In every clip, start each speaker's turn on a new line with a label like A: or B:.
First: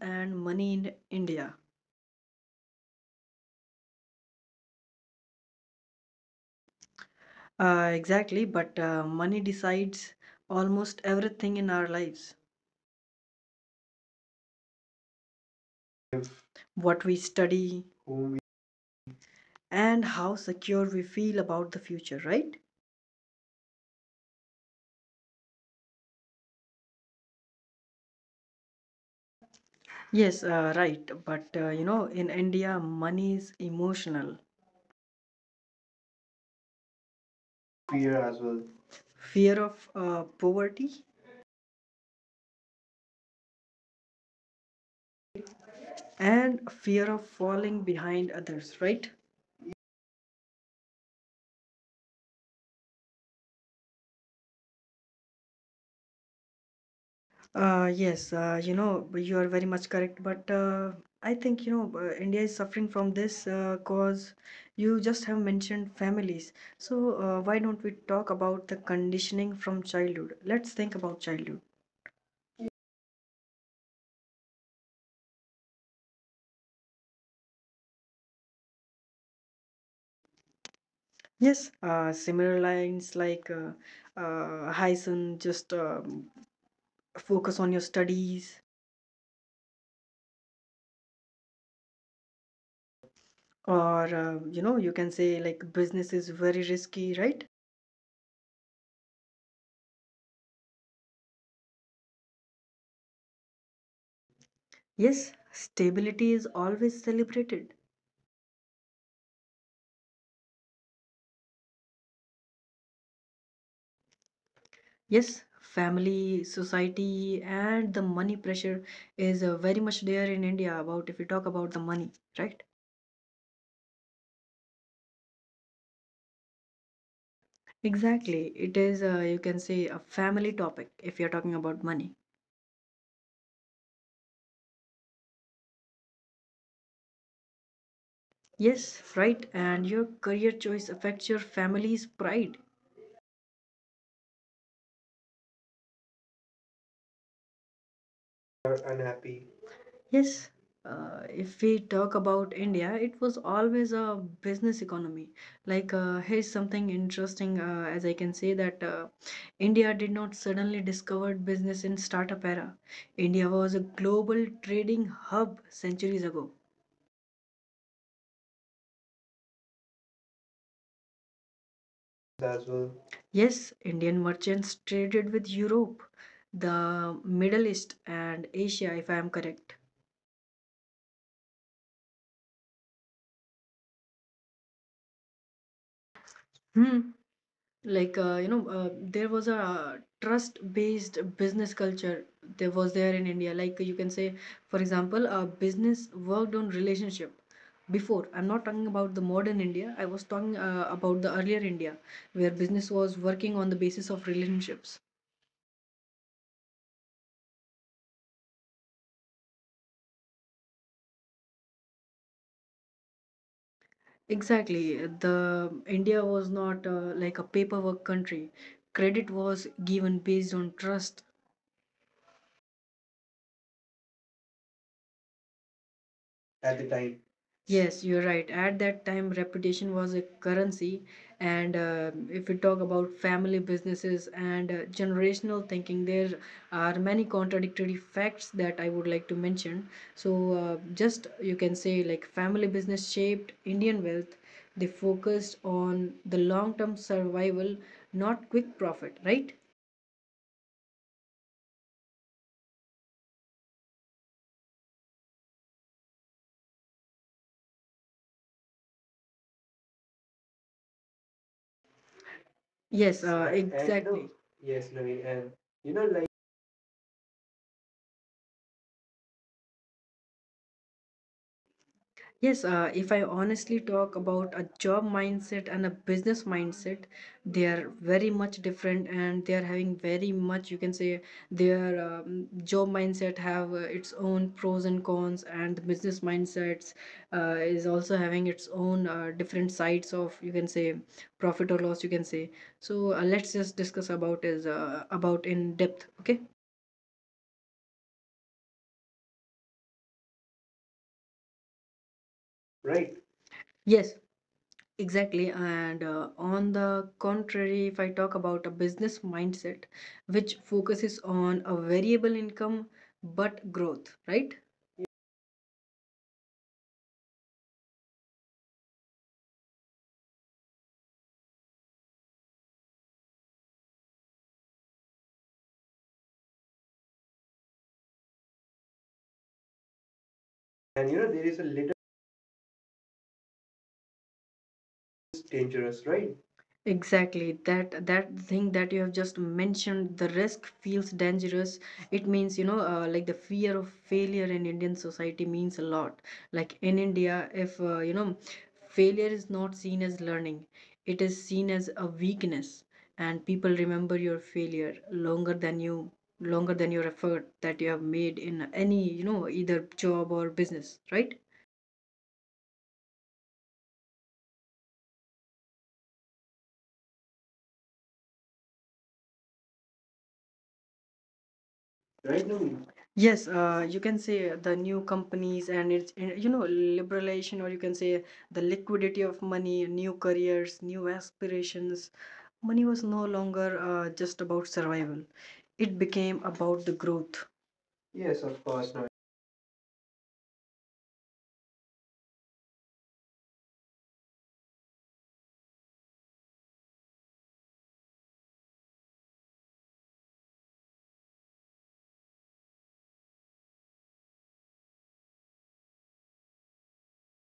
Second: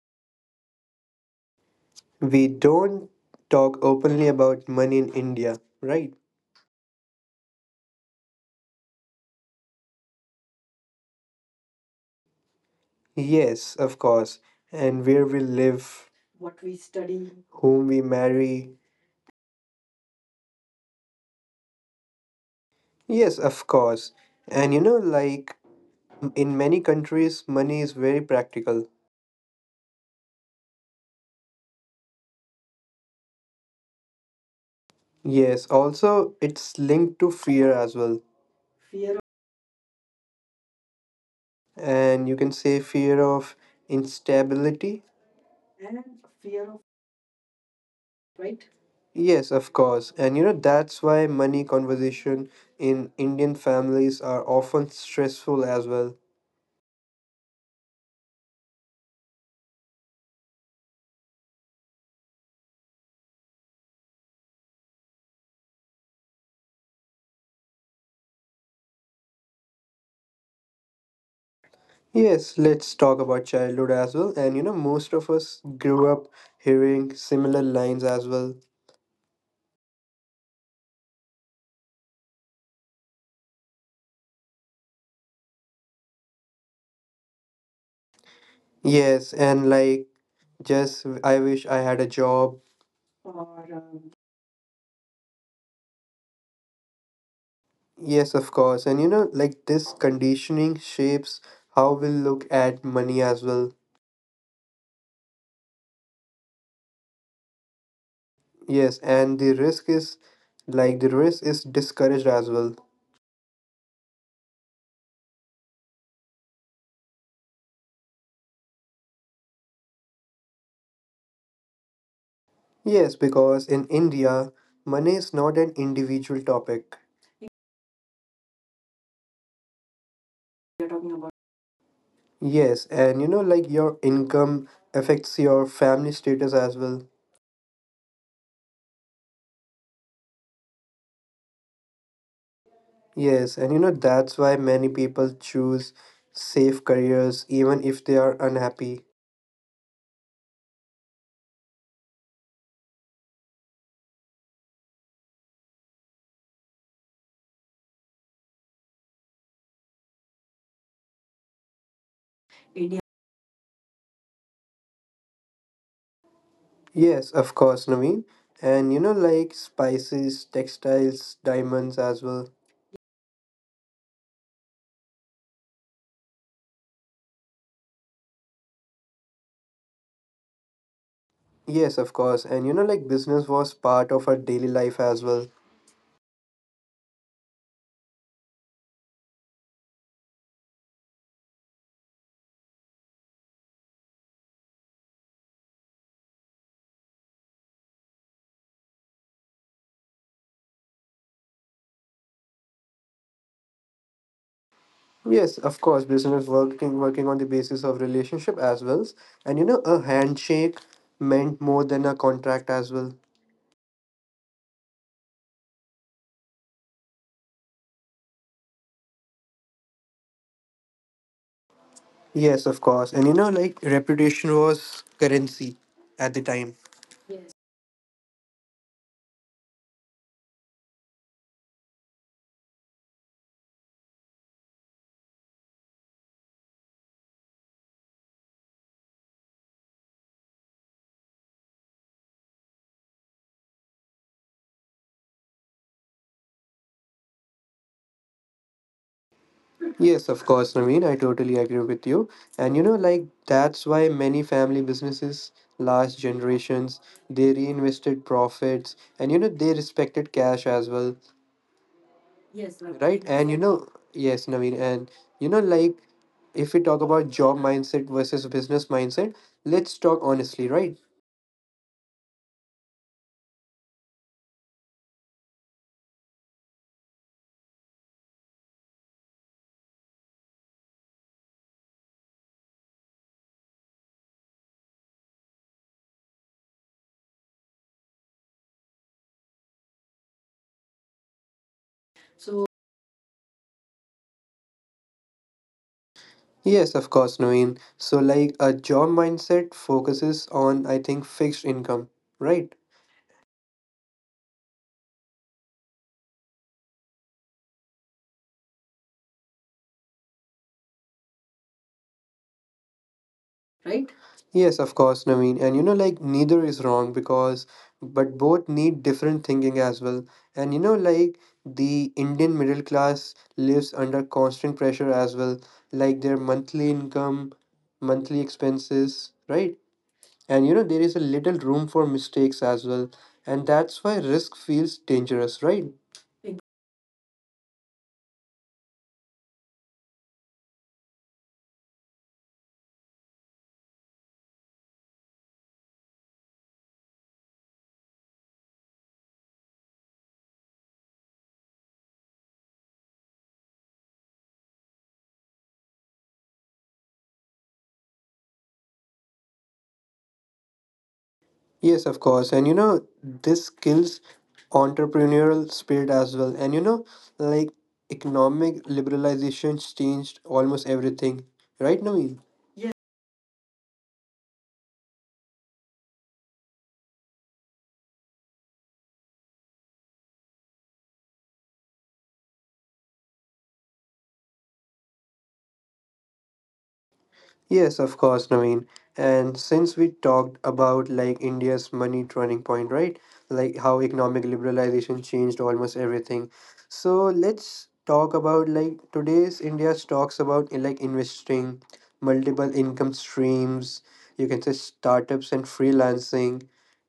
A: and money in India.
B: We don't talk openly about money in India, right?
A: Exactly, but money decides almost everything in our lives,
B: Yes, of course. And where we live,
A: what we study,
B: whom we marry.
A: and how secure we feel about the future, right?
B: Yes, of course. And you know, like in many countries, money is very practical.
A: Yes, right. But you know, in India, money is emotional.
B: Yes, also, it's linked to fear as
A: Fear
B: well.
A: as well. Fear of poverty,
B: And you can say fear of instability.
A: and fear of falling behind others, right?
B: Yes, of course. And you know, that's why money conversation in Indian families are often stressful as well.
A: Yes you know, you are very much correct, but I think india is suffering from this cause you just have mentioned families, so why don't we talk about the conditioning from childhood? Let's think about childhood.
B: Yes, let's talk about childhood as well. And you know, most of us grew up hearing similar lines as well.
A: Yes, similar lines like hi son, just focus on your studies,
B: Yes, and like, just I wish I had a job.
A: or you know, you can say like business is very risky, right?
B: Yes, of course. And you know, like this conditioning shapes how we look at money as well.
A: Yes, stability is always celebrated.
B: Yes, and the risk is like the risk is discouraged as well.
A: Yes, family, society, and the money pressure is very much there in India. About if you talk about the money, right?
B: Yes, because in India, money is not an individual topic.
A: Exactly. It is, you can say, a family topic if you're talking about money.
B: Yes, and you know, like your income affects your family status as well.
A: Yes, right. And your career choice affects your family's pride.
B: Yes, and you know, that's why many people choose safe careers even if they are
A: Are
B: unhappy.
A: unhappy. Yes, if we talk about India, it was always a business economy. Like, here's something interesting, as I can say that India did not suddenly discover business in startup era. India was a global trading hub centuries ago.
B: Yes, of course, Naveen. And you know, like spices, textiles, diamonds
A: As
B: as
A: well.
B: well.
A: Yes, Indian merchants traded with Europe, the Middle East, and Asia, if I am correct.
B: Yes, of course. And you know, like business was part of our daily life as well.
A: Hmm. Like there was a trust based business culture there was there in India, like you can say. For example, a business worked on relationship before. I'm not talking about the modern India, I was talking about the earlier India, where business was working on the basis of relationships.
B: Yes, of course, business working on the basis of relationship as well. And you know, a handshake meant more than a contract as well.
A: Exactly. The India was not like a paperwork country, credit was given based on trust
B: Yes, of course. And you know, like reputation was currency
A: at the
B: at
A: time.
B: the time.
A: Yes, you're right. At that time, reputation was a currency. And if we talk about family businesses and generational thinking, there are many contradictory facts that I would like to mention. So, just you can say, like, family business shaped Indian wealth. They focused on the long term survival, not quick profit, right?
B: Yes, of course, Naveen. I totally agree with you. And you know, like that's why many family businesses last generations. They reinvested profits, and you know, they respected cash as well.
A: Yes, right. And you
B: Right, and you
A: exactly.
B: know,
A: Yes,
B: yes,
A: Naveen,
B: Naveen,
A: and
B: and
A: you know,
B: you
A: like.
B: know, like if we talk about job mindset versus business mindset, let's talk honestly, right?
A: Yes, if I honestly talk about a job mindset and a business mindset, they are very much different, and they are having very much. You can say their job mindset have its own pros and cons, and the business mindsets is also having its own different sides of, you can say, profit or loss. You can say. So, let's just discuss about is about in depth. Okay.
B: Yes, of course, Naveen. So like a job mindset focuses on, I think, fixed income,
A: Right?
B: right?
A: Yes. Exactly. And on the contrary, if I talk about a business mindset, which focuses on a variable income but growth, right?
B: Yes, of course, Naveen. And you know, like neither is wrong because, but both need different thinking as well. And you know, like the Indian middle class lives under constant pressure as well, like their monthly income, monthly expenses, right? And you know,
A: And you
B: there
A: know,
B: is
A: there
B: a
A: is a
B: little
A: little.
B: room for mistakes as well. And that's why risk feels
A: It's
B: dangerous,
A: dangerous,
B: right?
A: right? Exactly. That thing that you have just mentioned, the risk feels dangerous. It means, you know, like the fear of failure in Indian society means a lot. Like in India, if you know, failure is not seen as learning, it is seen as a weakness, and people remember your failure longer than you, longer than your effort that you have made in any, you know, either job or business, right?
B: Yes, of course. And you know, this kills entrepreneurial spirit as well. And you know, like economic liberalizations changed almost everything. Right,
A: Right now.
B: Naveen?
A: Yes, you can say the new companies and it's and, you know, liberalization, or you can say the liquidity of money, new careers, new aspirations. Money was no longer just about survival. It became about the growth.
B: Yes,
A: Yes,
B: of
A: of
B: course,
A: course. Now,
B: Naveen. And since we talked about like India's money turning point, right? Like how economic liberalization changed almost everything. So let's talk about like today's India talks about like investing, multiple income streams, you can say startups and freelancing,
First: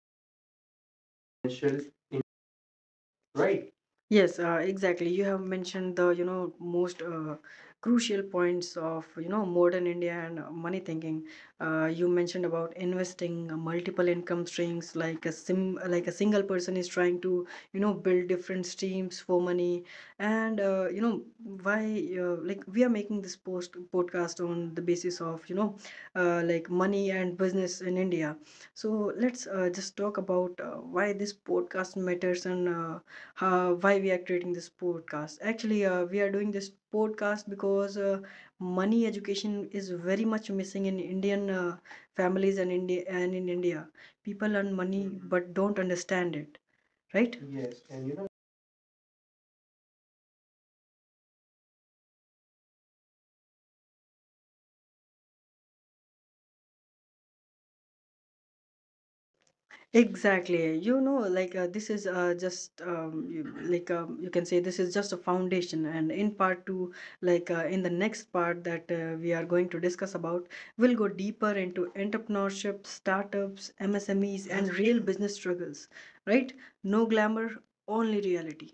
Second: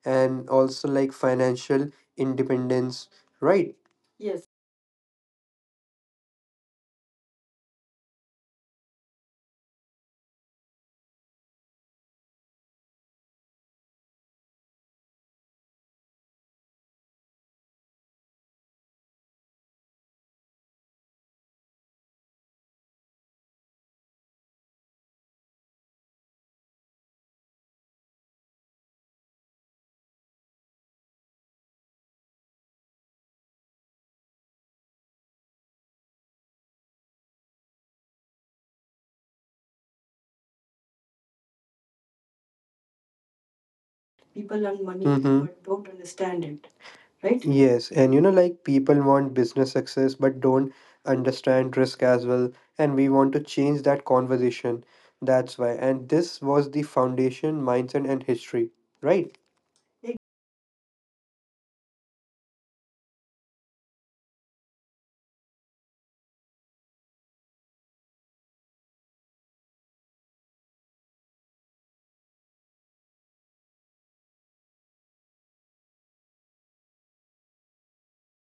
B: and also like financial
A: financial,
B: independence,
A: right?
B: right?
A: Yes, exactly. You have mentioned the, you know, most crucial points of, you know, modern India and money thinking. You mentioned about investing, multiple income streams, like a sim, like a single person is trying to, you know, build different streams for money. And you know, why, like, we are making this post podcast on the basis of, you know, like money and business in India. So let's just talk about why this podcast matters, and why we are creating this podcast. Actually we are doing this podcast because money education is very much missing in Indian families and India, and in India people
B: People
A: earn
B: learn
A: money.
B: money.
A: Mhm.
B: Mhm.
A: But
B: But
A: don't
B: don't
A: understand
B: understand
A: it,
B: it.
A: right? Yes.
B: Yes,
A: And you
B: and
A: know,
B: you know, like people want business success but don't understand risk as well. And we want to change that conversation. That's why. And this was the foundation, mindset, and history, right?
A: exactly. You know, like this is just you, like you can say this is just a foundation. And in part two, like in the next part that we are going to discuss about, we'll go deeper into entrepreneurship, startups, MSMEs, and real business struggles. Right? No glamour, only reality.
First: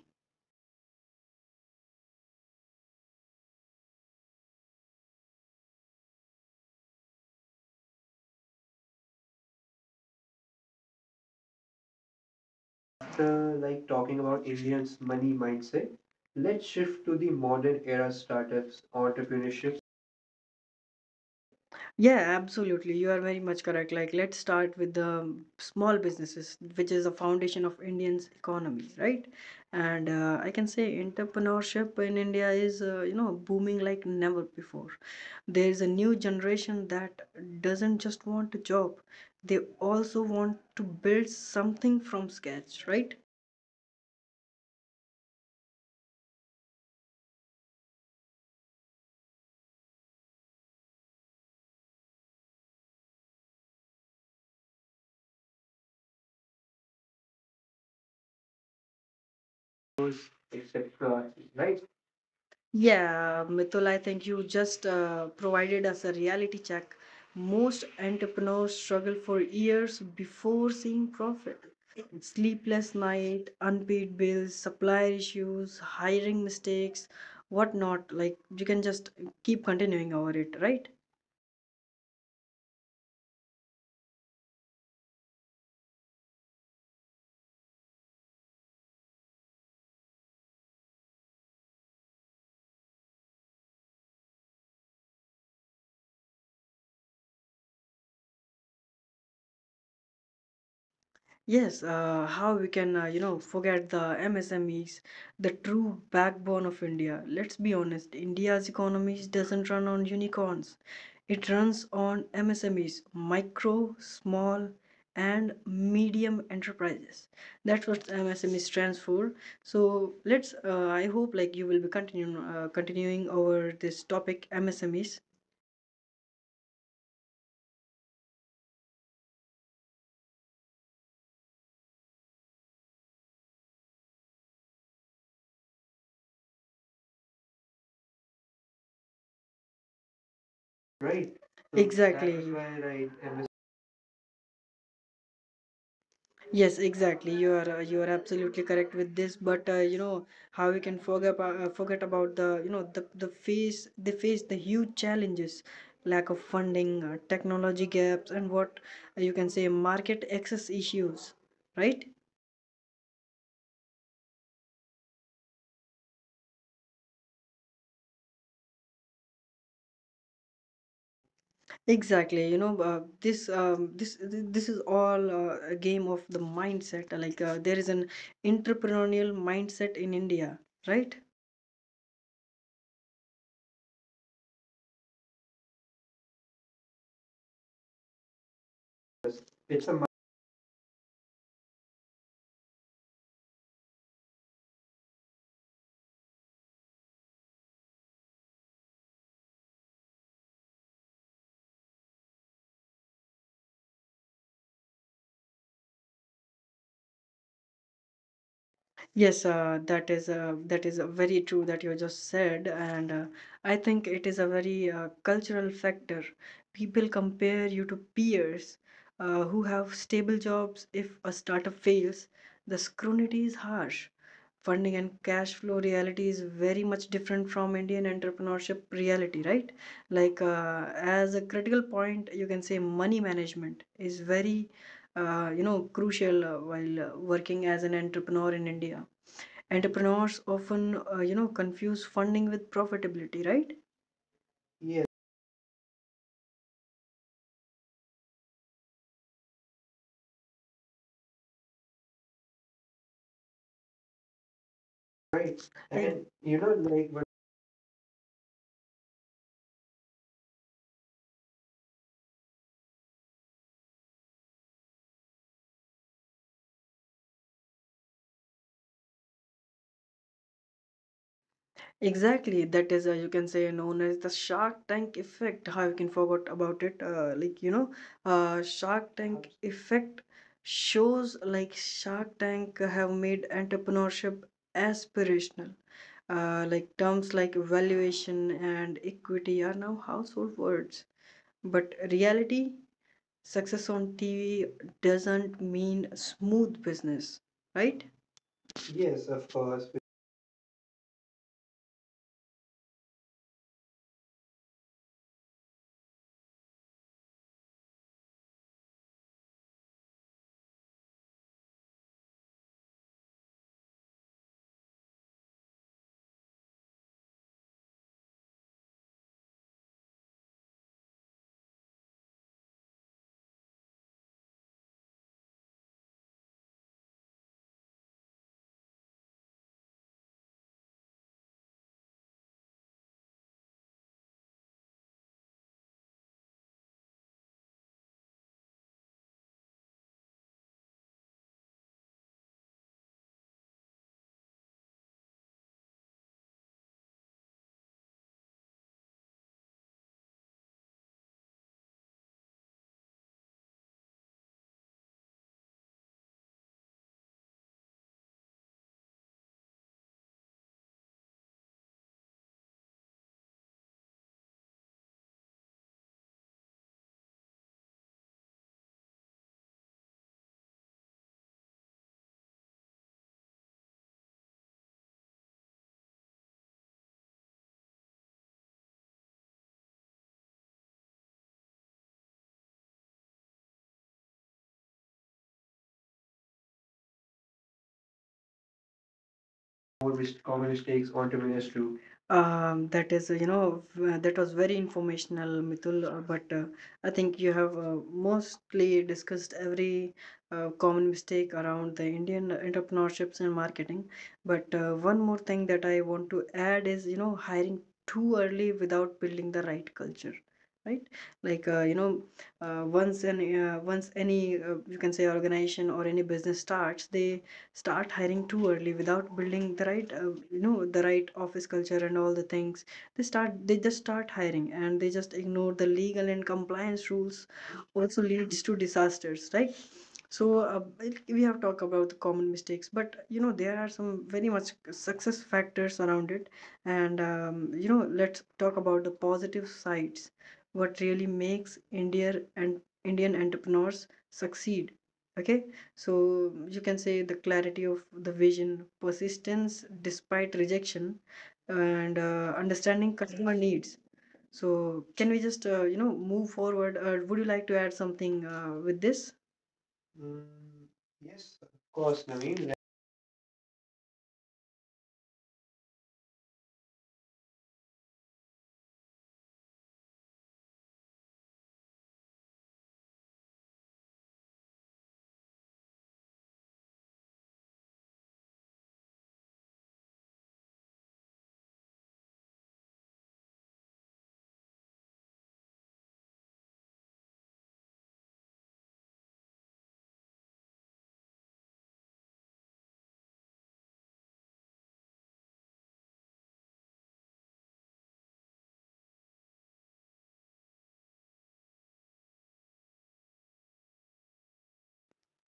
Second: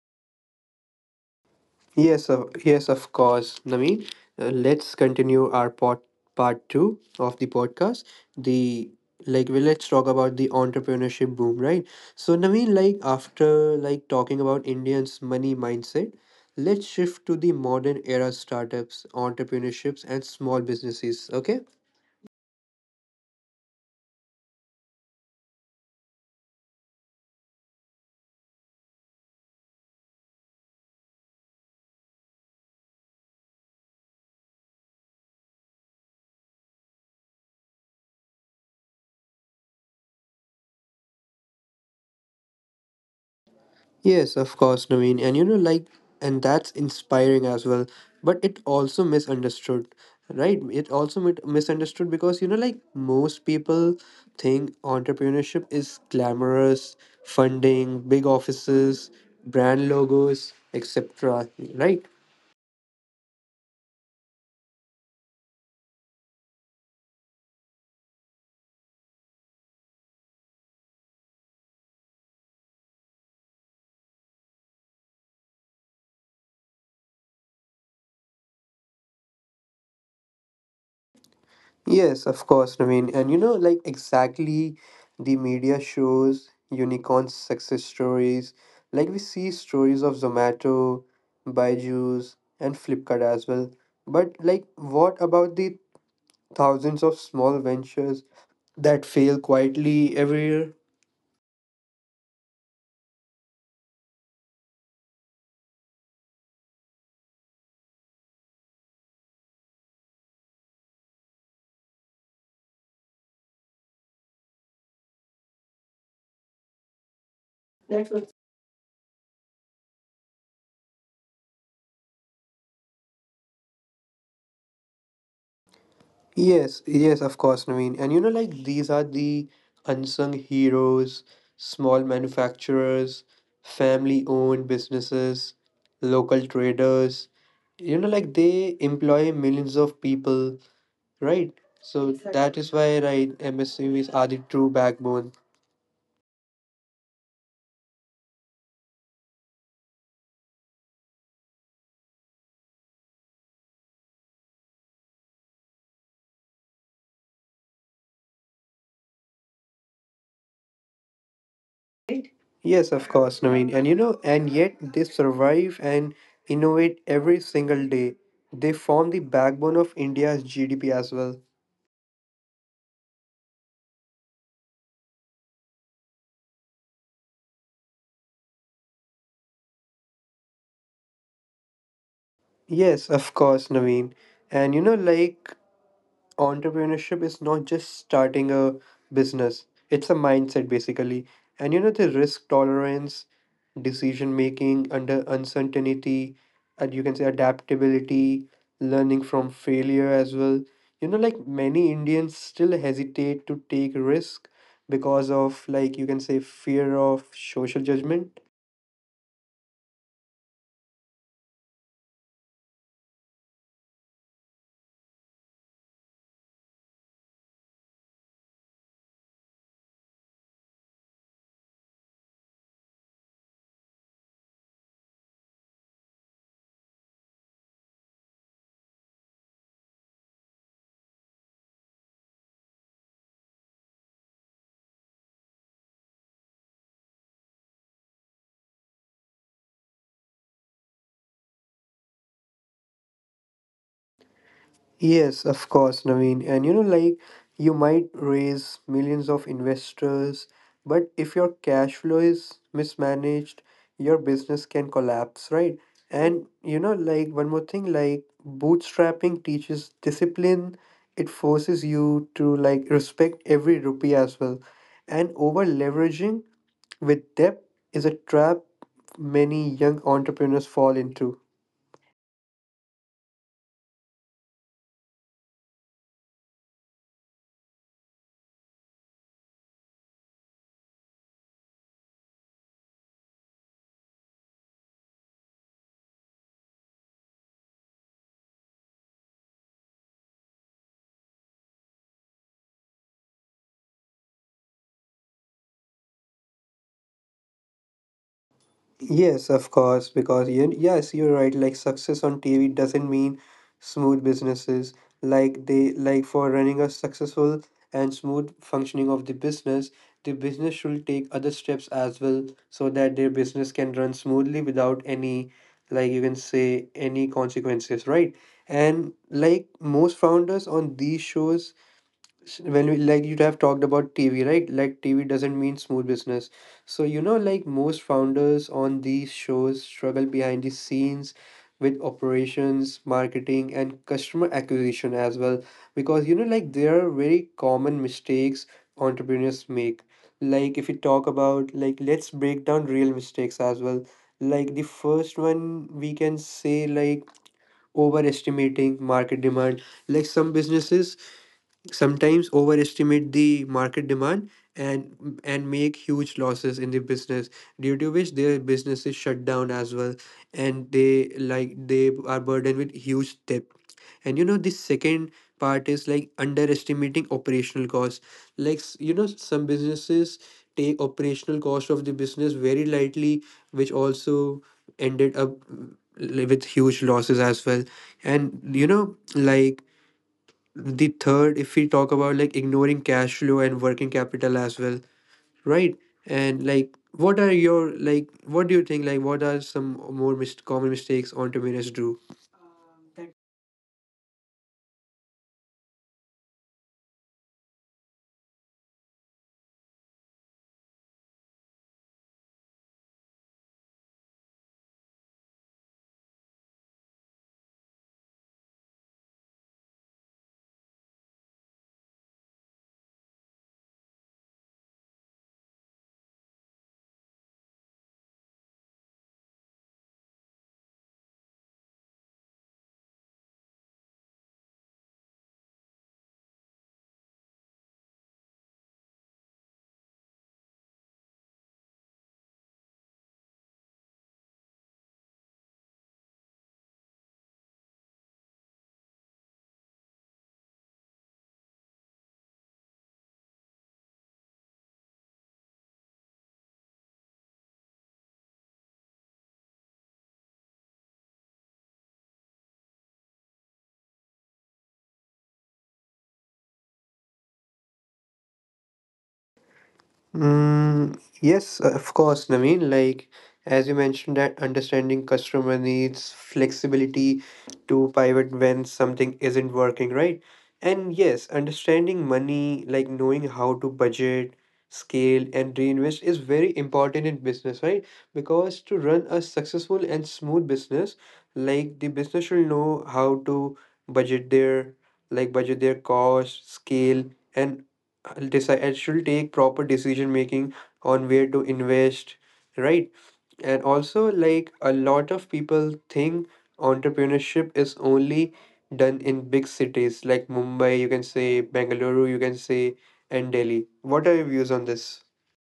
B: Yes, of course, Naveen. Let's continue our pod, part two of the podcast. The like, well, let's talk about the entrepreneurship boom, right? So, Naveen, like
A: After
B: after
A: like
B: like
A: talking
B: talking
A: about
B: about
A: Indians'
B: Indians'
A: money
B: money
A: mindset,
B: mindset,
A: let's
B: let's
A: shift to
B: shift
A: the
B: to the
A: modern
B: modern
A: era
B: era
A: startups,
B: startups,
A: entrepreneurship.
B: entrepreneurships, and small businesses. Okay.
A: Yeah, absolutely. You are very much correct. Like, let's start with the small businesses, which is the foundation of Indian's economy, right? And I can say entrepreneurship in India is, you know, booming like never before. There is a new generation that doesn't just want a job, they also want to build something from scratch, right?
B: Yes, of course, Naveen. And you know, like, and that's inspiring as well. But it also misunderstood, right? It also misunderstood because, you know, like, most people think entrepreneurship is glamorous, funding, big offices, brand logos, etc.
A: Right.
B: Right?
A: Yeah, Mitul, I think you just provided us a reality check. Most entrepreneurs struggle for years before seeing profit. Sleepless night, unpaid bills, supplier issues, hiring mistakes, whatnot. Like you can just keep continuing over it, right?
B: Yes, of course, Naveen. And you know, like exactly the media shows unicorn success stories. Like we see stories of Zomato, Byju's, and Flipkart as well. But like, what about the thousands of small ventures that fail quietly every year?
A: Yes, how we can, you know, forget the MSMEs, the true backbone of India. Let's be honest, India's economy doesn't run on unicorns. It runs on MSMEs, micro, small, and medium enterprises. That's what MSME stands for. So let's, I hope like you will be continuing continuing over this topic, MSMEs.
B: Yes, of course, Naveen. And you know, like these are the unsung heroes, small manufacturers, family owned businesses, local traders. You know, like they employ millions of people,
A: Right.
B: right?
A: So that
B: So
A: exactly. is
B: that
A: why,
B: is why,
A: right?
B: right, MSMEs are the true backbone.
A: Yes, exactly. You are absolutely correct with this. But you know, how we can forget forget about the, you know, the face they face the huge challenges, lack of funding, technology gaps, and what you can say market access issues, right?
B: Yes, of course, Naveen. And you know, and yet they survive and innovate every single day. They form the backbone of India's GDP as well.
A: Exactly. You know this is all a game of the mindset. Like there is an entrepreneurial mindset in India, right?
B: Yes, of course, Naveen. And you know, like entrepreneurship is not just starting a
A: It's a.
B: business, it's a mindset basically. And you know, the risk tolerance, decision making under uncertainty, and you can say adaptability, learning from failure as well. You know, like many Indians still hesitate to take risk because of like you can say fear of social judgment.
A: Yes, that is very true that you just said, and I think it is a very cultural factor. People compare you to peers who have stable jobs. If a startup fails, the scrutiny is harsh. Funding and cash flow reality is very much different from Indian entrepreneurship reality, right? Like as a critical point, you can say money management is very you know crucial while working as an entrepreneur in India. Entrepreneurs often, you know, confuse funding with profitability, right? Yes,
B: Yes, of course, Naveen. And you know, like you might raise millions of investors, but if your cash flow is mismanaged, your business can collapse,
A: right.
B: right?
A: And
B: And
A: you
B: you know,
A: know,
B: like
A: like
B: one
A: what
B: more thing, like bootstrapping teaches discipline. It forces you to like respect every rupee as well. And over leveraging with debt is a trap many young entrepreneurs fall into.
A: exactly, that is, you can say, known as the Shark Tank effect. How you can forget about it? Like you know, Shark Tank effect shows, like Shark Tank have made entrepreneurship aspirational. Like terms like valuation and equity are now household words, but reality, success on TV doesn't mean smooth business, right?
B: Yes,
A: Yes,
B: of
A: of
B: course,
A: course.
B: because you, yes, you're right. Like success on TV doesn't mean smooth businesses. Like they like for running a successful and smooth functioning of the business should take other steps as well so that their business can run smoothly without any like you can say any consequences, right? And like most founders on these shows when we, like you have talked about TV, right? Like TV doesn't mean smooth business. So you know, like most founders on these shows struggle behind the scenes with operations, marketing, and customer acquisition as well, because you know, like there are very common mistakes entrepreneurs make. Like if you talk about like let's break down real mistakes as well. Like the first one we can say like overestimating market demand. Like some businesses sometimes overestimate the market demand and make huge losses in the business due to which their businesses shut down as well, and they like they are burdened with huge debt. And you know, the second part is like underestimating operational costs, like you know, some businesses take operational cost of the business very lightly, which also ended up with huge losses as well. And you know, like the third, if we talk about like ignoring cash flow and working capital as well, right? And like what are your like what do you think, like what are some more
A: More mis-
B: common
A: common
B: mistakes
A: mistakes on
B: entrepreneurs do?
A: terminus 2? That is, you know, v- that was very informational, Mitul. But I think you have mostly discussed every common mistake around the Indian entrepreneurships and marketing. But one more thing that I want to add is, you know, hiring too early without building the right culture. Right, like you know, once any you can say organization or any business starts, they start hiring too early without building the right you know the right office culture and all the things. They just start hiring and they just ignore the legal and compliance rules, also leads to disasters, right? So it- we have talked about the common mistakes, but you know there are some very much success factors around it. And you know, let's talk about the positive sides, what really makes India and Indian entrepreneurs succeed. Okay. So you can say the clarity of the vision, persistence despite rejection, and understanding customer needs. So can we just you know move forward? Would you like to add something with this? Mm, yes,
B: Yes,
A: of
B: of
A: course,
B: course, Naveen.
A: Naveen.
B: Like, as you mentioned, that understanding customer needs flexibility to pivot when something isn't working, right? And yes, understanding money, like knowing how to budget, scale, and reinvest is very important in business, right? Because to run a successful and smooth business, like the business should know how to budget their like budget their cost, scale, and I'll decide and she take proper decision making on where to invest, right? And also, like a lot of people think entrepreneurship is only done in big cities like Mumbai, you can say, Bangalore, you can say, and Delhi. What are your views on this?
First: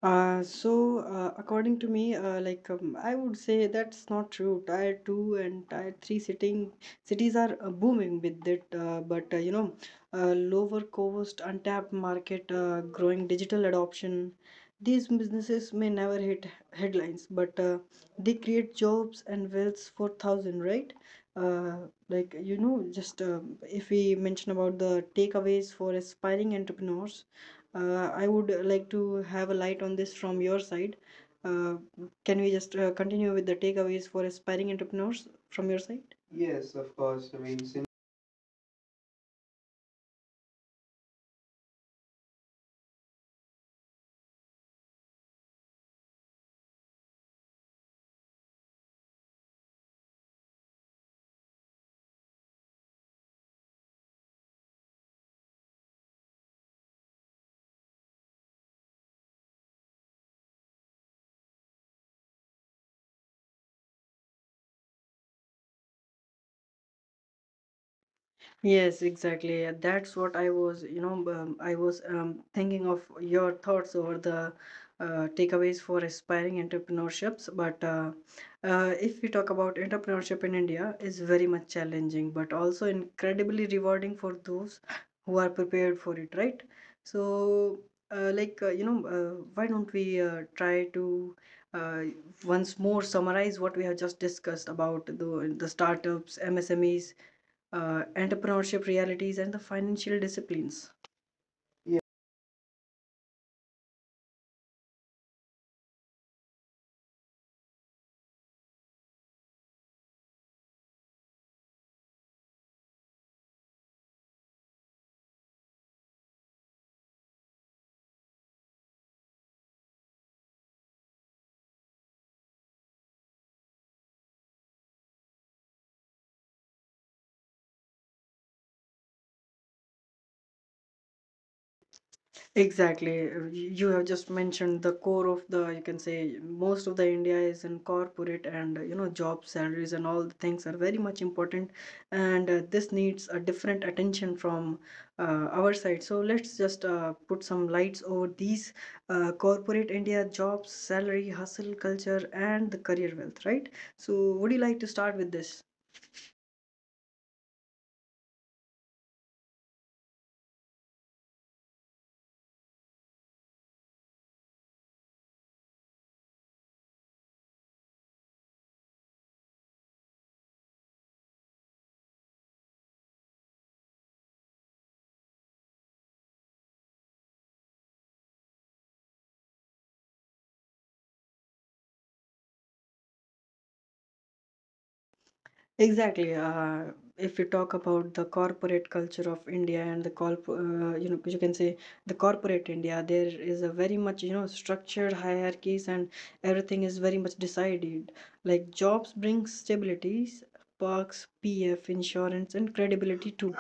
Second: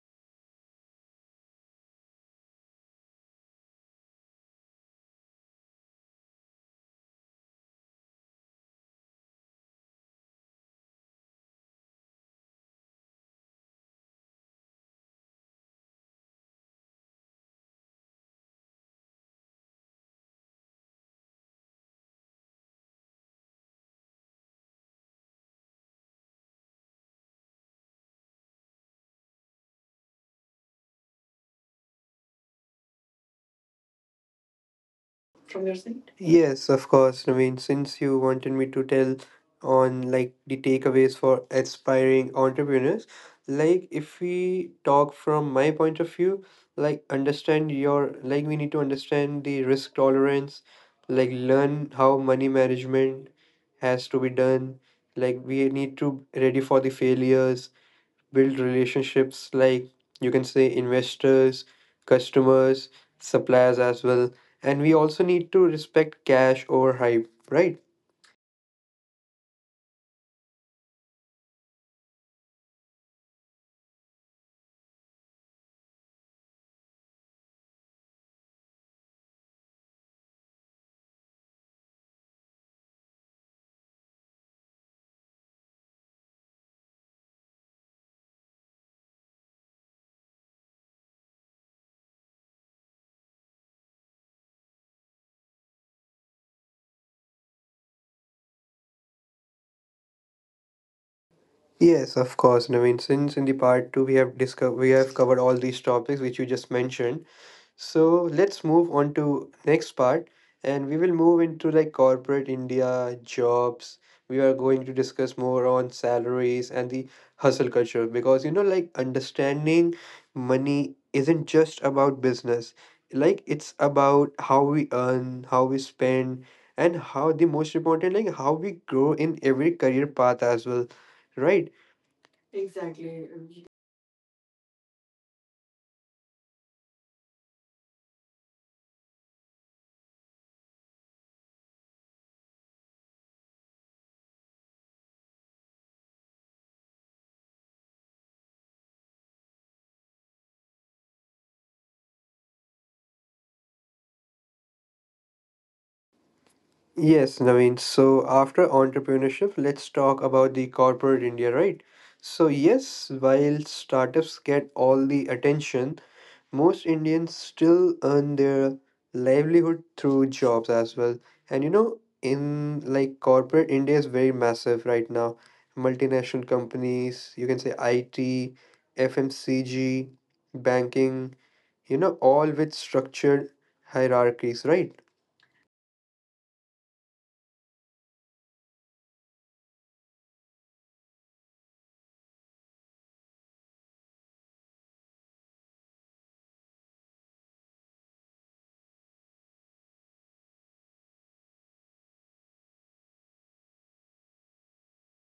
A: So, according to me, like I would say that's not true. Tier two and tier three sitting cities are booming with it, but you know, uh, lower cost, untapped market, growing digital adoption. These businesses may never hit headlines, but they create jobs and wealth for thousand, right? Uh, like you know, just if we mention about the takeaways for aspiring entrepreneurs, I would like to have a light on this from your side. Uh, can we just continue with the takeaways for aspiring entrepreneurs from your side? Yes,
B: Yes,
A: of
B: of
A: course. I
B: course,
A: mean,
B: Naveen.
A: since
B: Since you wanted me to tell on like the takeaways for aspiring entrepreneurs, like if we talk from my point of view, like understand your like we need to understand the risk tolerance, like learn how money management has to be done. Like we need to ready for the failures, build relationships like you can say investors, customers, suppliers as well. And we also need to respect cash over hype, right?
A: yes, exactly. and That's what I was, I was thinking of your thoughts over the takeaways for aspiring entrepreneurships. But if we talk about entrepreneurship in India, is very much challenging, but also incredibly rewarding for those who are prepared for it, right? So, why don't we try to uh, once more summarize what we have just discussed about the startups, MSMEs, entrepreneurship realities and the financial disciplines. Yeah.
B: Yes, of course, Naveen. Since in the part two we have discovered we have covered all these topics which you just mentioned, so let's move on to next part, and we will move into like corporate India, jobs. We are going to discuss more on salaries and the hustle culture, because you know like understanding money isn't just about business. Like it's about how we earn, how we spend, and how the most important, like how we grow in every career path as well, right?
A: Exactly. You have just mentioned the core of the, you can say, most of the India is in corporate and, job salaries and all the things are very much important. And this needs a different attention from our side. So let's just put some lights over these corporate India jobs, salary, hustle, culture, and the career wealth, right? So would you like to start with this?
B: Yes, Naveen. So after entrepreneurship, let's talk about the corporate India, right? So yes, while startups get all the attention, most Indians still earn their livelihood through jobs as well. And you know, in like corporate India is very massive right now. Multinational companies, you can say IT, FMCG, banking, you know, all with structured hierarchies, right?
A: Exactly. If we talk about the corporate culture of India and you know, you can say the corporate India, there is a very much, you know, structured hierarchies and everything is very much decided. Like jobs bring stabilities, perks, PF, insurance, and credibility too.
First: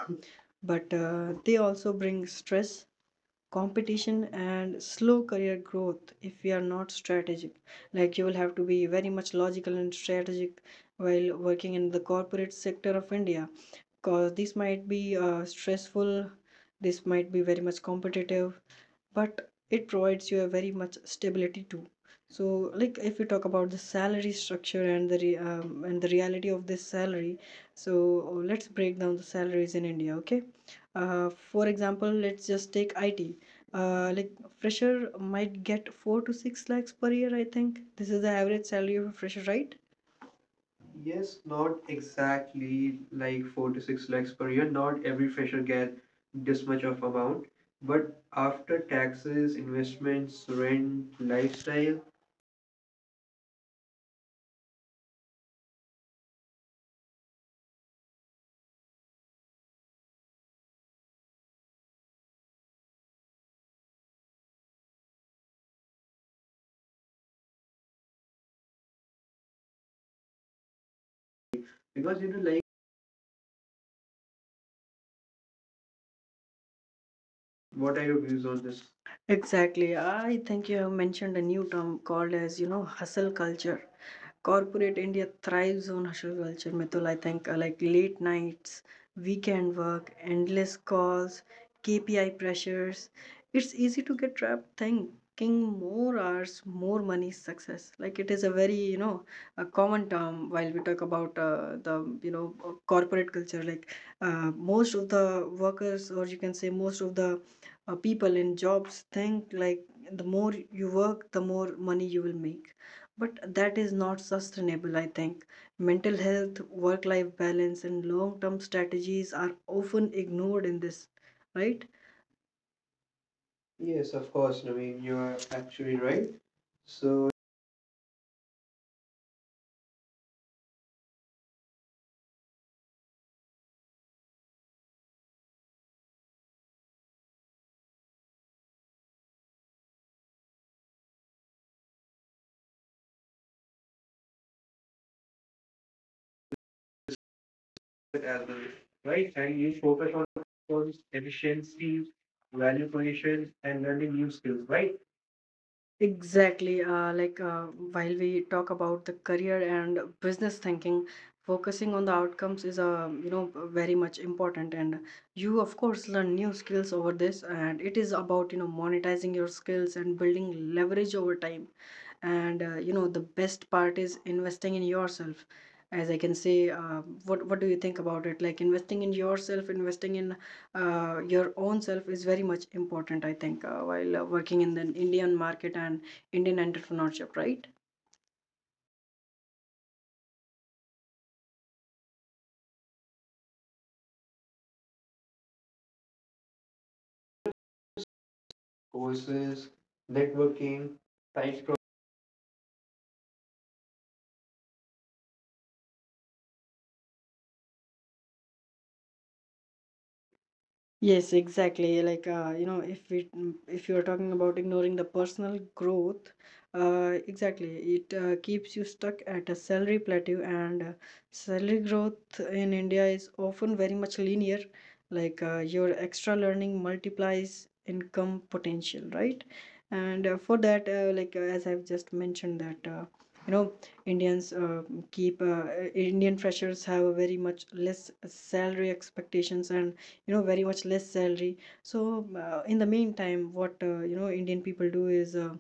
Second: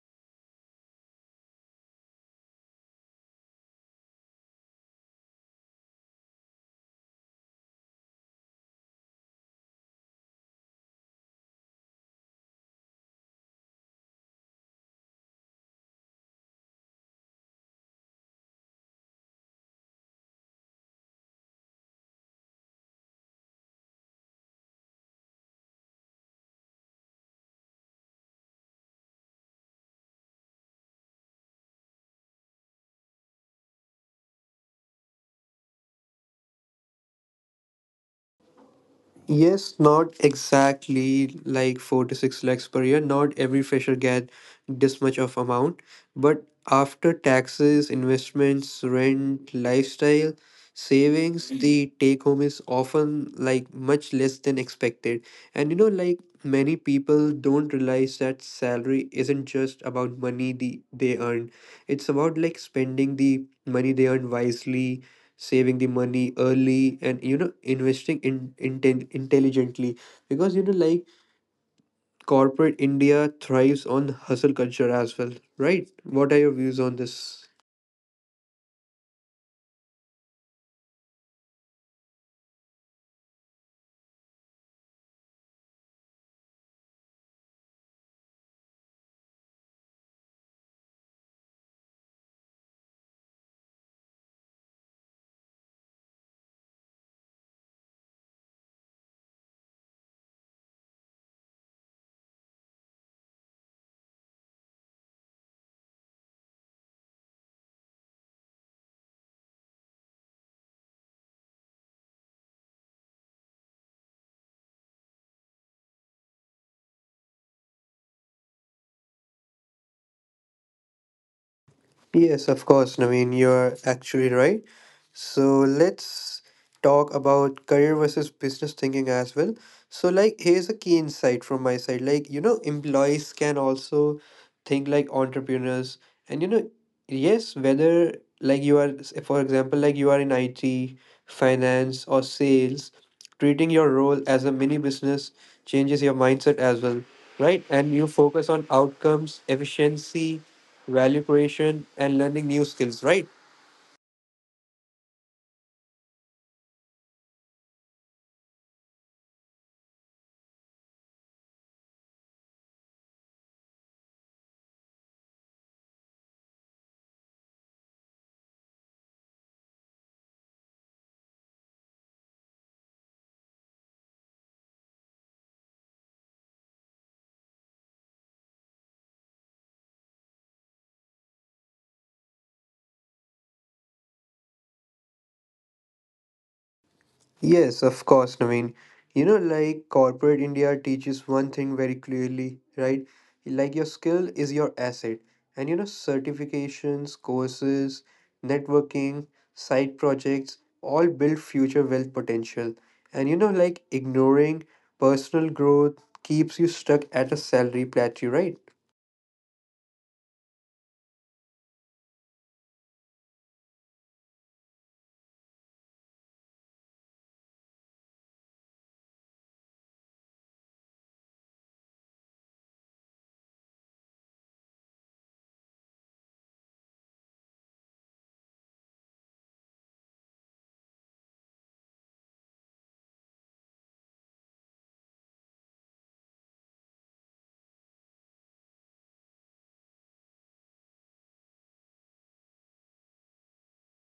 A: But they also bring stress, competition and slow career growth if we are not strategic, like you will have to be very much logical and strategic while working in the corporate sector of India, because this might be stressful, this might be very much competitive, but it provides you a very much stability too. So like if we talk about the salary structure and and the reality of this salary, so let's break down the salaries in India. Okay, for example, let's just take it, uh, like fresher might get 4 to 6 lakhs per year. I think this is the average salary of a fresher, right?
B: Yes,
A: Yes,
B: not
A: not
B: exactly
A: exactly
B: like four
A: like
B: to
A: four to
B: six
A: six
B: lakhs per
A: lakhs
B: year.
A: per year.
B: Not
A: Not
B: every
A: every
B: fresher
A: fresher
B: get
A: get
B: this much
A: this
B: of
A: much of
B: amount,
A: amount,
B: but
A: but
B: after
A: after
B: taxes,
A: taxes,
B: investments,
A: investments,
B: rent,
A: rent,
B: lifestyle,
A: lifestyle,
B: savings, the take home is often like much less than expected. And you know, like many people don't realize that salary isn't just about money the, they earn. It's about like spending the money they earn wisely, saving the money early, and you know, investing in, inten intelligently, because you know
A: because you know,
B: like
A: like,
B: corporate India thrives on hustle culture as well, right? What are your
A: what are
B: views
A: your
B: on
A: views on
B: this?
A: this? Exactly. I think you have mentioned a new term called as, you know, hustle culture. Corporate India thrives on hustle culture, Mitul. I think like late nights, weekend work, endless calls, KPI pressures. It's easy to get trapped thinking more hours, more money, success. Like it is a very, you know, a common term while we talk about the corporate culture. Like most of the workers, or you can say most of the people in jobs, think like the more you work, the more money you will make, but that is not sustainable, I think. Mental health, work life balance, and long term strategies are often ignored in this, right?
B: Yes,
A: Yes,
B: of
A: of
B: course,
A: course,
B: Naveen,
A: Naveen, you
B: you're
A: are
B: actually
A: actually
B: right.
A: right.
B: So
A: So,
B: let's talk about career versus business thinking as well. So, like, here's a key insight from my side. Like, you know, employees can also think like entrepreneurs. And, you know, yes, whether like you are, for example, like you are in IT, finance, or sales, treating your role as a mini business
A: as
B: changes your mindset as
A: well,
B: well, right?
A: right?
B: And
A: And
B: you
A: you
B: focus
A: focus
B: on
A: on
B: outcomes, efficiency,
A: efficiency,
B: value
A: value
B: creation,
A: creation,
B: and
A: and
B: learning new
A: learning new
B: skills, right?
A: skills, right? Exactly. While we talk about the career and business thinking, focusing on the outcomes is you know very much important. And you of course learn new skills over this, and it is about you know monetizing your skills and building leverage over time. And you know the best part is investing in yourself. As I can say, what do you think about it? Like investing in yourself, investing in your own self is very much important. I think while working in the Indian market and Indian entrepreneurship, right?
B: Yes, of course, Naveen. You know, like corporate India teaches one thing very clearly, right? Like your skill is your asset. And you know, certifications, courses,
A: Courses,
B: networking,
A: networking,
B: side projects
A: side.
B: all build future wealth potential. And you know, like ignoring personal growth keeps you stuck at a salary plateau, right?
A: Yes, exactly. Like, if we mm, if you are talking about ignoring the personal growth, exactly, it keeps you stuck at a salary plateau, and salary growth in India is often very much linear. Like, your extra learning multiplies income potential, right? And for that, like as I've just mentioned, that you know, Indians keep Indian freshers have a very much less salary expectations and you know very much less salary. So in the meantime, what Indian people do is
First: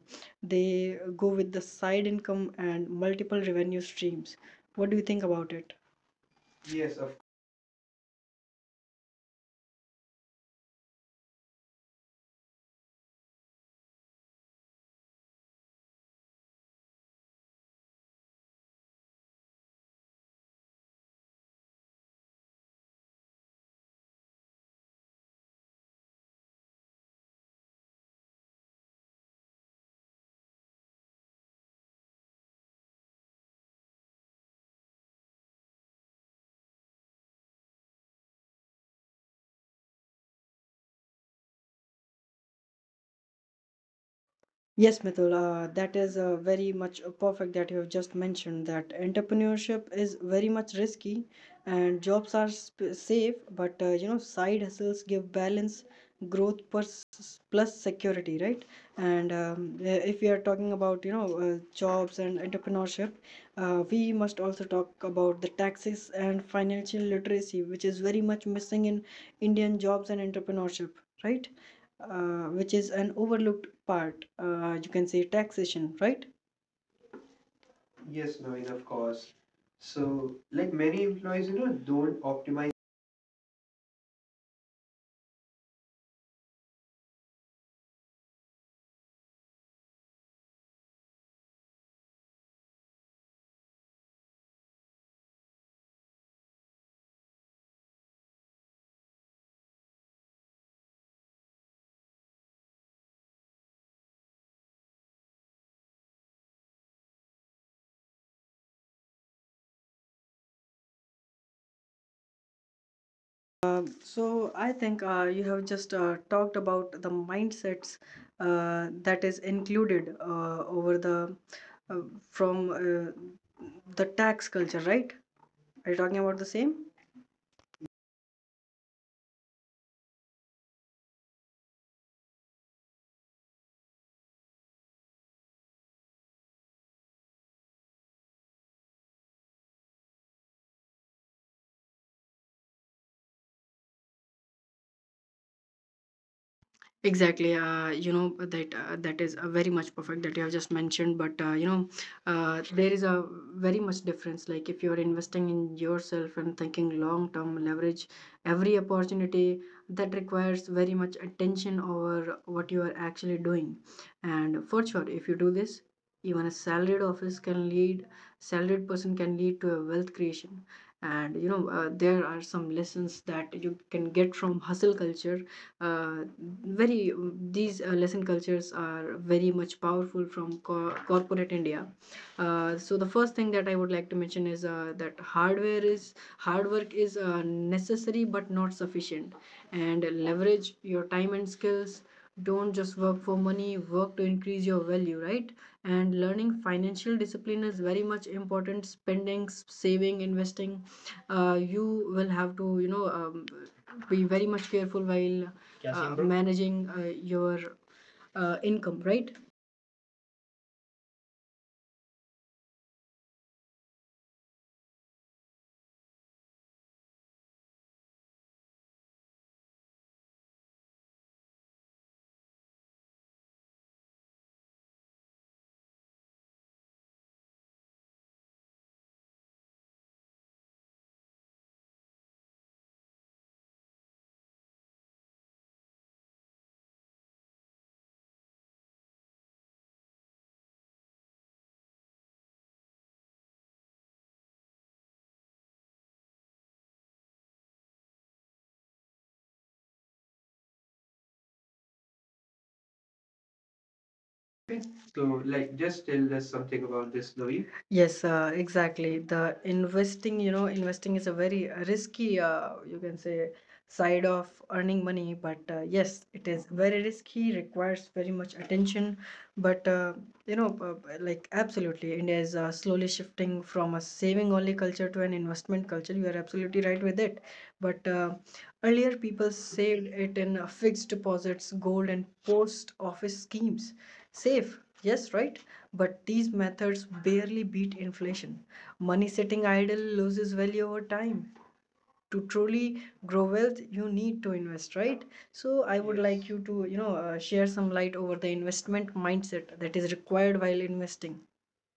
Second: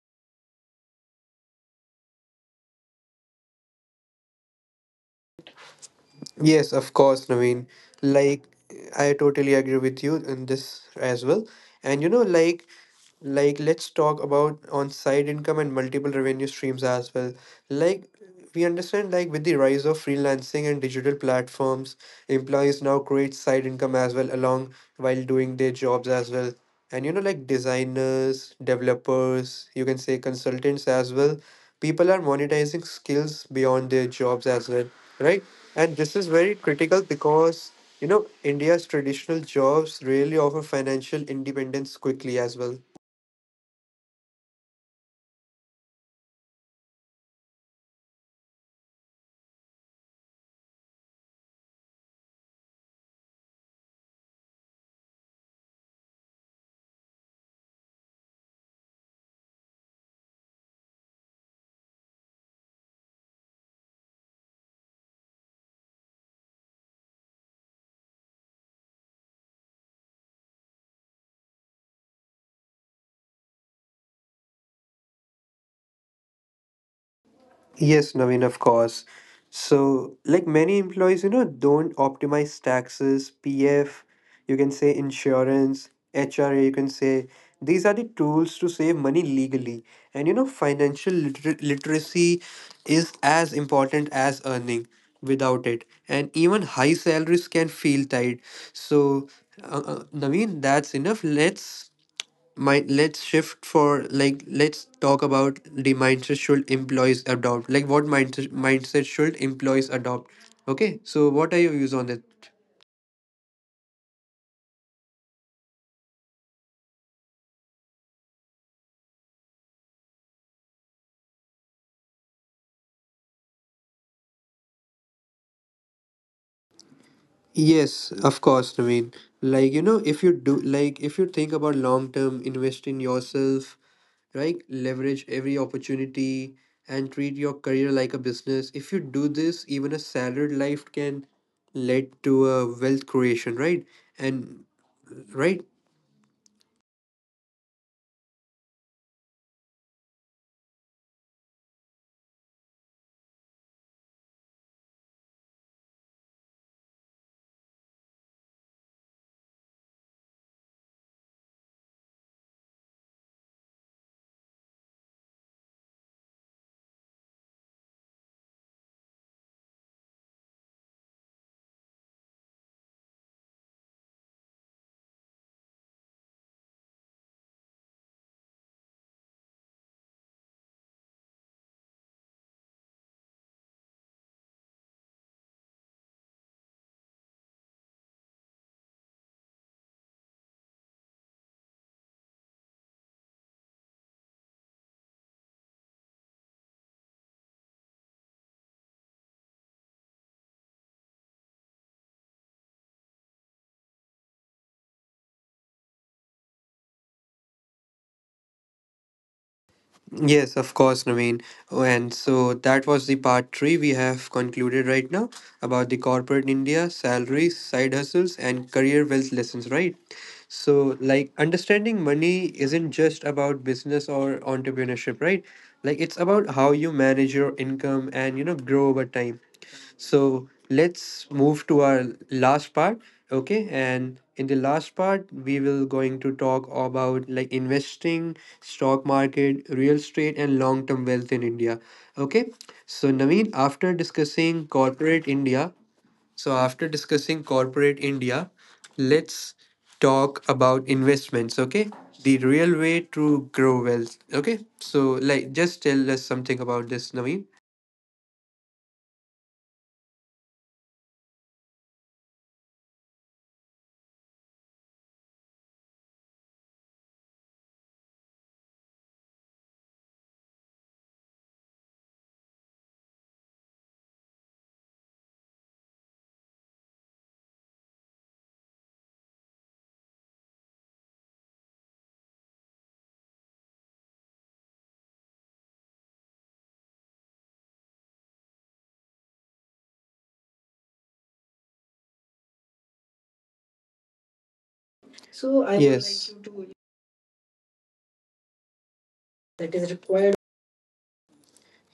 A: they go with the side income and multiple revenue streams. What do you think about it?
B: Yes, of
A: Yes, of.
B: course, Naveen. Like, I totally agree with you in this as well. And you know, like let's talk about on side income and multiple revenue streams as well. Like, we understand, like, with the rise of freelancing and digital platforms, employees now create side income as well along while doing their jobs as well. And you know, like designers, developers, you can say consultants as well, people are monetizing skills beyond their jobs as well, right? And this is very critical because, you know, India's traditional jobs rarely offer financial independence quickly as well.
A: Yes, Mithul, that is very much perfect that you have just mentioned, that entrepreneurship is very much risky and jobs are safe, but you know, side hustles give balance, growth plus, plus security, right? And If we are talking about, you know, jobs and entrepreneurship, we must also talk about the taxes and financial literacy, which is very much missing in Indian jobs and entrepreneurship, right? Which is an overlooked part. You can say taxation, right?
B: Yes, Naveen, of
A: Yes, Naveen, of
B: course.
A: course.
B: So, like
A: So,
B: many
A: like many
B: employees, you know,
A: employees, you know,
B: don't
A: don't
B: optimize
A: optimize.
B: taxes, PF, you can say insurance, HRA, you can say these are the tools to save money legally. And you know, financial literacy is as important as earning without it. And even high salaries can feel tight. So, Naveen, that's enough. Let's mind let's shift for, like, let's talk about the mindset should employees adopt, like what mindset should employees adopt? Okay, so what are your views on it?
A: So I think you have just talked about the mindsets that is included over the uh, from the tax culture, right? Are you talking about the same?
B: Yes, of course, I mean, like, you know, if you do, like, if you think about long term, invest in yourself, right, leverage every opportunity, and treat your career like a business. If you do this, even a salaried life can lead to a wealth creation, right? And right.
A: Exactly. That is very much perfect that you have just mentioned. But there is a very much difference. Like if you are investing in yourself and thinking long term, leverage every opportunity, that requires very much attention over what you are actually doing. And for sure, if you do this, even a salaried office can lead, salaried person can lead to a wealth creation. And you know, there are some lessons that you can get from hustle culture. Uh, very These lesson cultures are very much powerful from corporate India. So the first thing that I would like to mention is that hard work is necessary but not sufficient, and leverage your time and skills. Don't just work for money, work to increase your value, right? And learning financial discipline is very much important. Spending, saving, investing, you will have to be very much careful while, yeah, managing your income, right?
B: Yes, of course, Naveen. Oh, and so that was the part three we have concluded right now, about the corporate India, salaries, side hustles, and career wealth lessons, right? So, like, understanding money isn't just about business or entrepreneurship, right? Like, it's about how you manage your income and, you know, grow over time. So let's move to our last part. Okay, and in the last part, we will going to talk about, like, investing, stock market, real estate, and long term wealth in India. Okay, so Naveen, after discussing corporate India, let's talk about investments. Okay, the real way to grow wealth. Okay,
A: Okay.
B: so
A: So,
B: like
A: like,
B: just
A: just
B: tell us
A: tell us
B: something
A: something
B: about this,
A: about this,
B: Naveen.
A: Louis. Yes, exactly. The investing, you know, investing is a very risky, you can say, side of earning money. But yes, it is very risky, requires very much attention. But, you know, like, absolutely, India is slowly shifting from a saving only culture to an investment culture. You are absolutely right with it. But Earlier, people saved it in fixed deposits, gold, and post office schemes. Safe, yes, right? But these methods barely beat inflation. Money sitting idle loses value over time. To truly grow wealth, you need to invest, right? So, I would yes,
B: Yes.
A: like yes, you to, you know, share some light over the investment mindset that is required while investing.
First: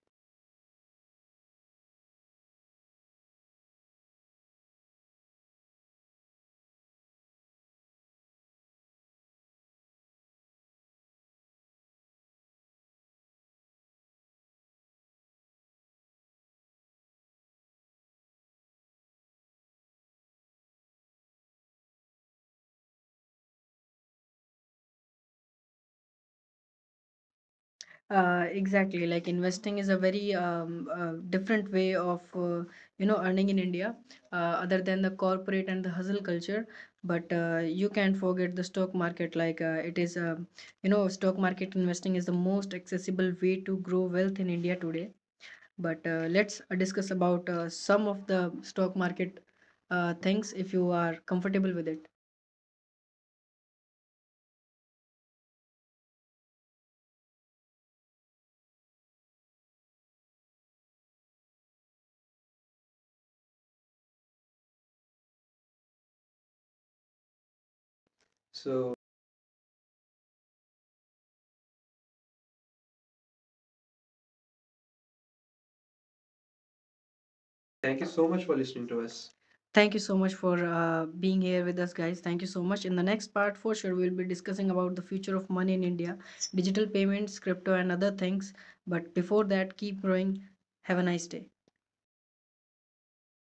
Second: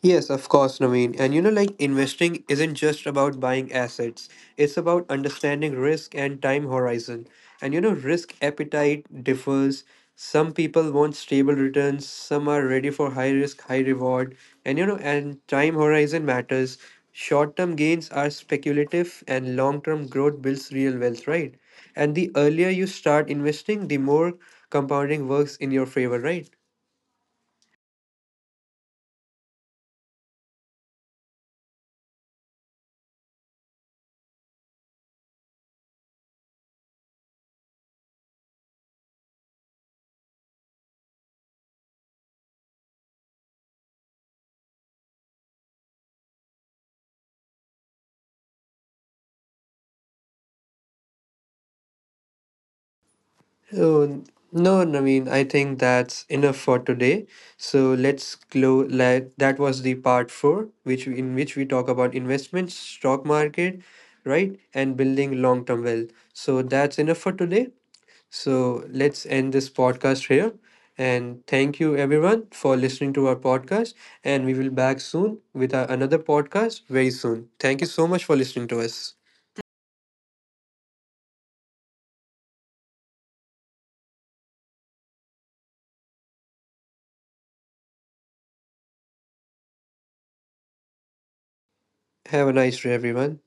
B: Yes, of course, Naveen. And you know, like investing isn't just about buying assets, it's about understanding risk and time horizon. And you know, risk appetite differs. Some people want stable returns, some are ready for high risk, high reward. And you know, and time horizon matters. Short term gains are speculative, and long term growth builds real wealth, right? And the earlier you start investing, the more compounding works in your favor, right?
A: Exactly. Like investing is a very different way of you know earning in India, other than the corporate and the hustle culture. But you can't forget the stock market. Like it is, um, you know, stock market investing is the most accessible way to grow wealth in India today. But let's discuss about some of the stock market things if you are comfortable with it.
B: Oh, no, Naveen, I think that's enough for today. So let's close. Like, that was the part four, which in which we talk about investments, stock market, right, and building long-term wealth. So that's enough for today.
A: So
B: So let's end this podcast here. And thank you everyone for listening to our podcast. And we will back soon with our, another podcast very soon. Thank you
A: thank you
B: so
A: so
B: much
A: much
B: for
A: for
B: listening
A: listening
B: to
A: to
B: us.
A: us. Thank you so much for being here with us, guys. Thank you so much. In the next part, for sure, we'll be discussing about the future of money in India, digital payments, crypto, and other things. But before that, keep growing. Have a nice day.
B: Have a nice day, everyone.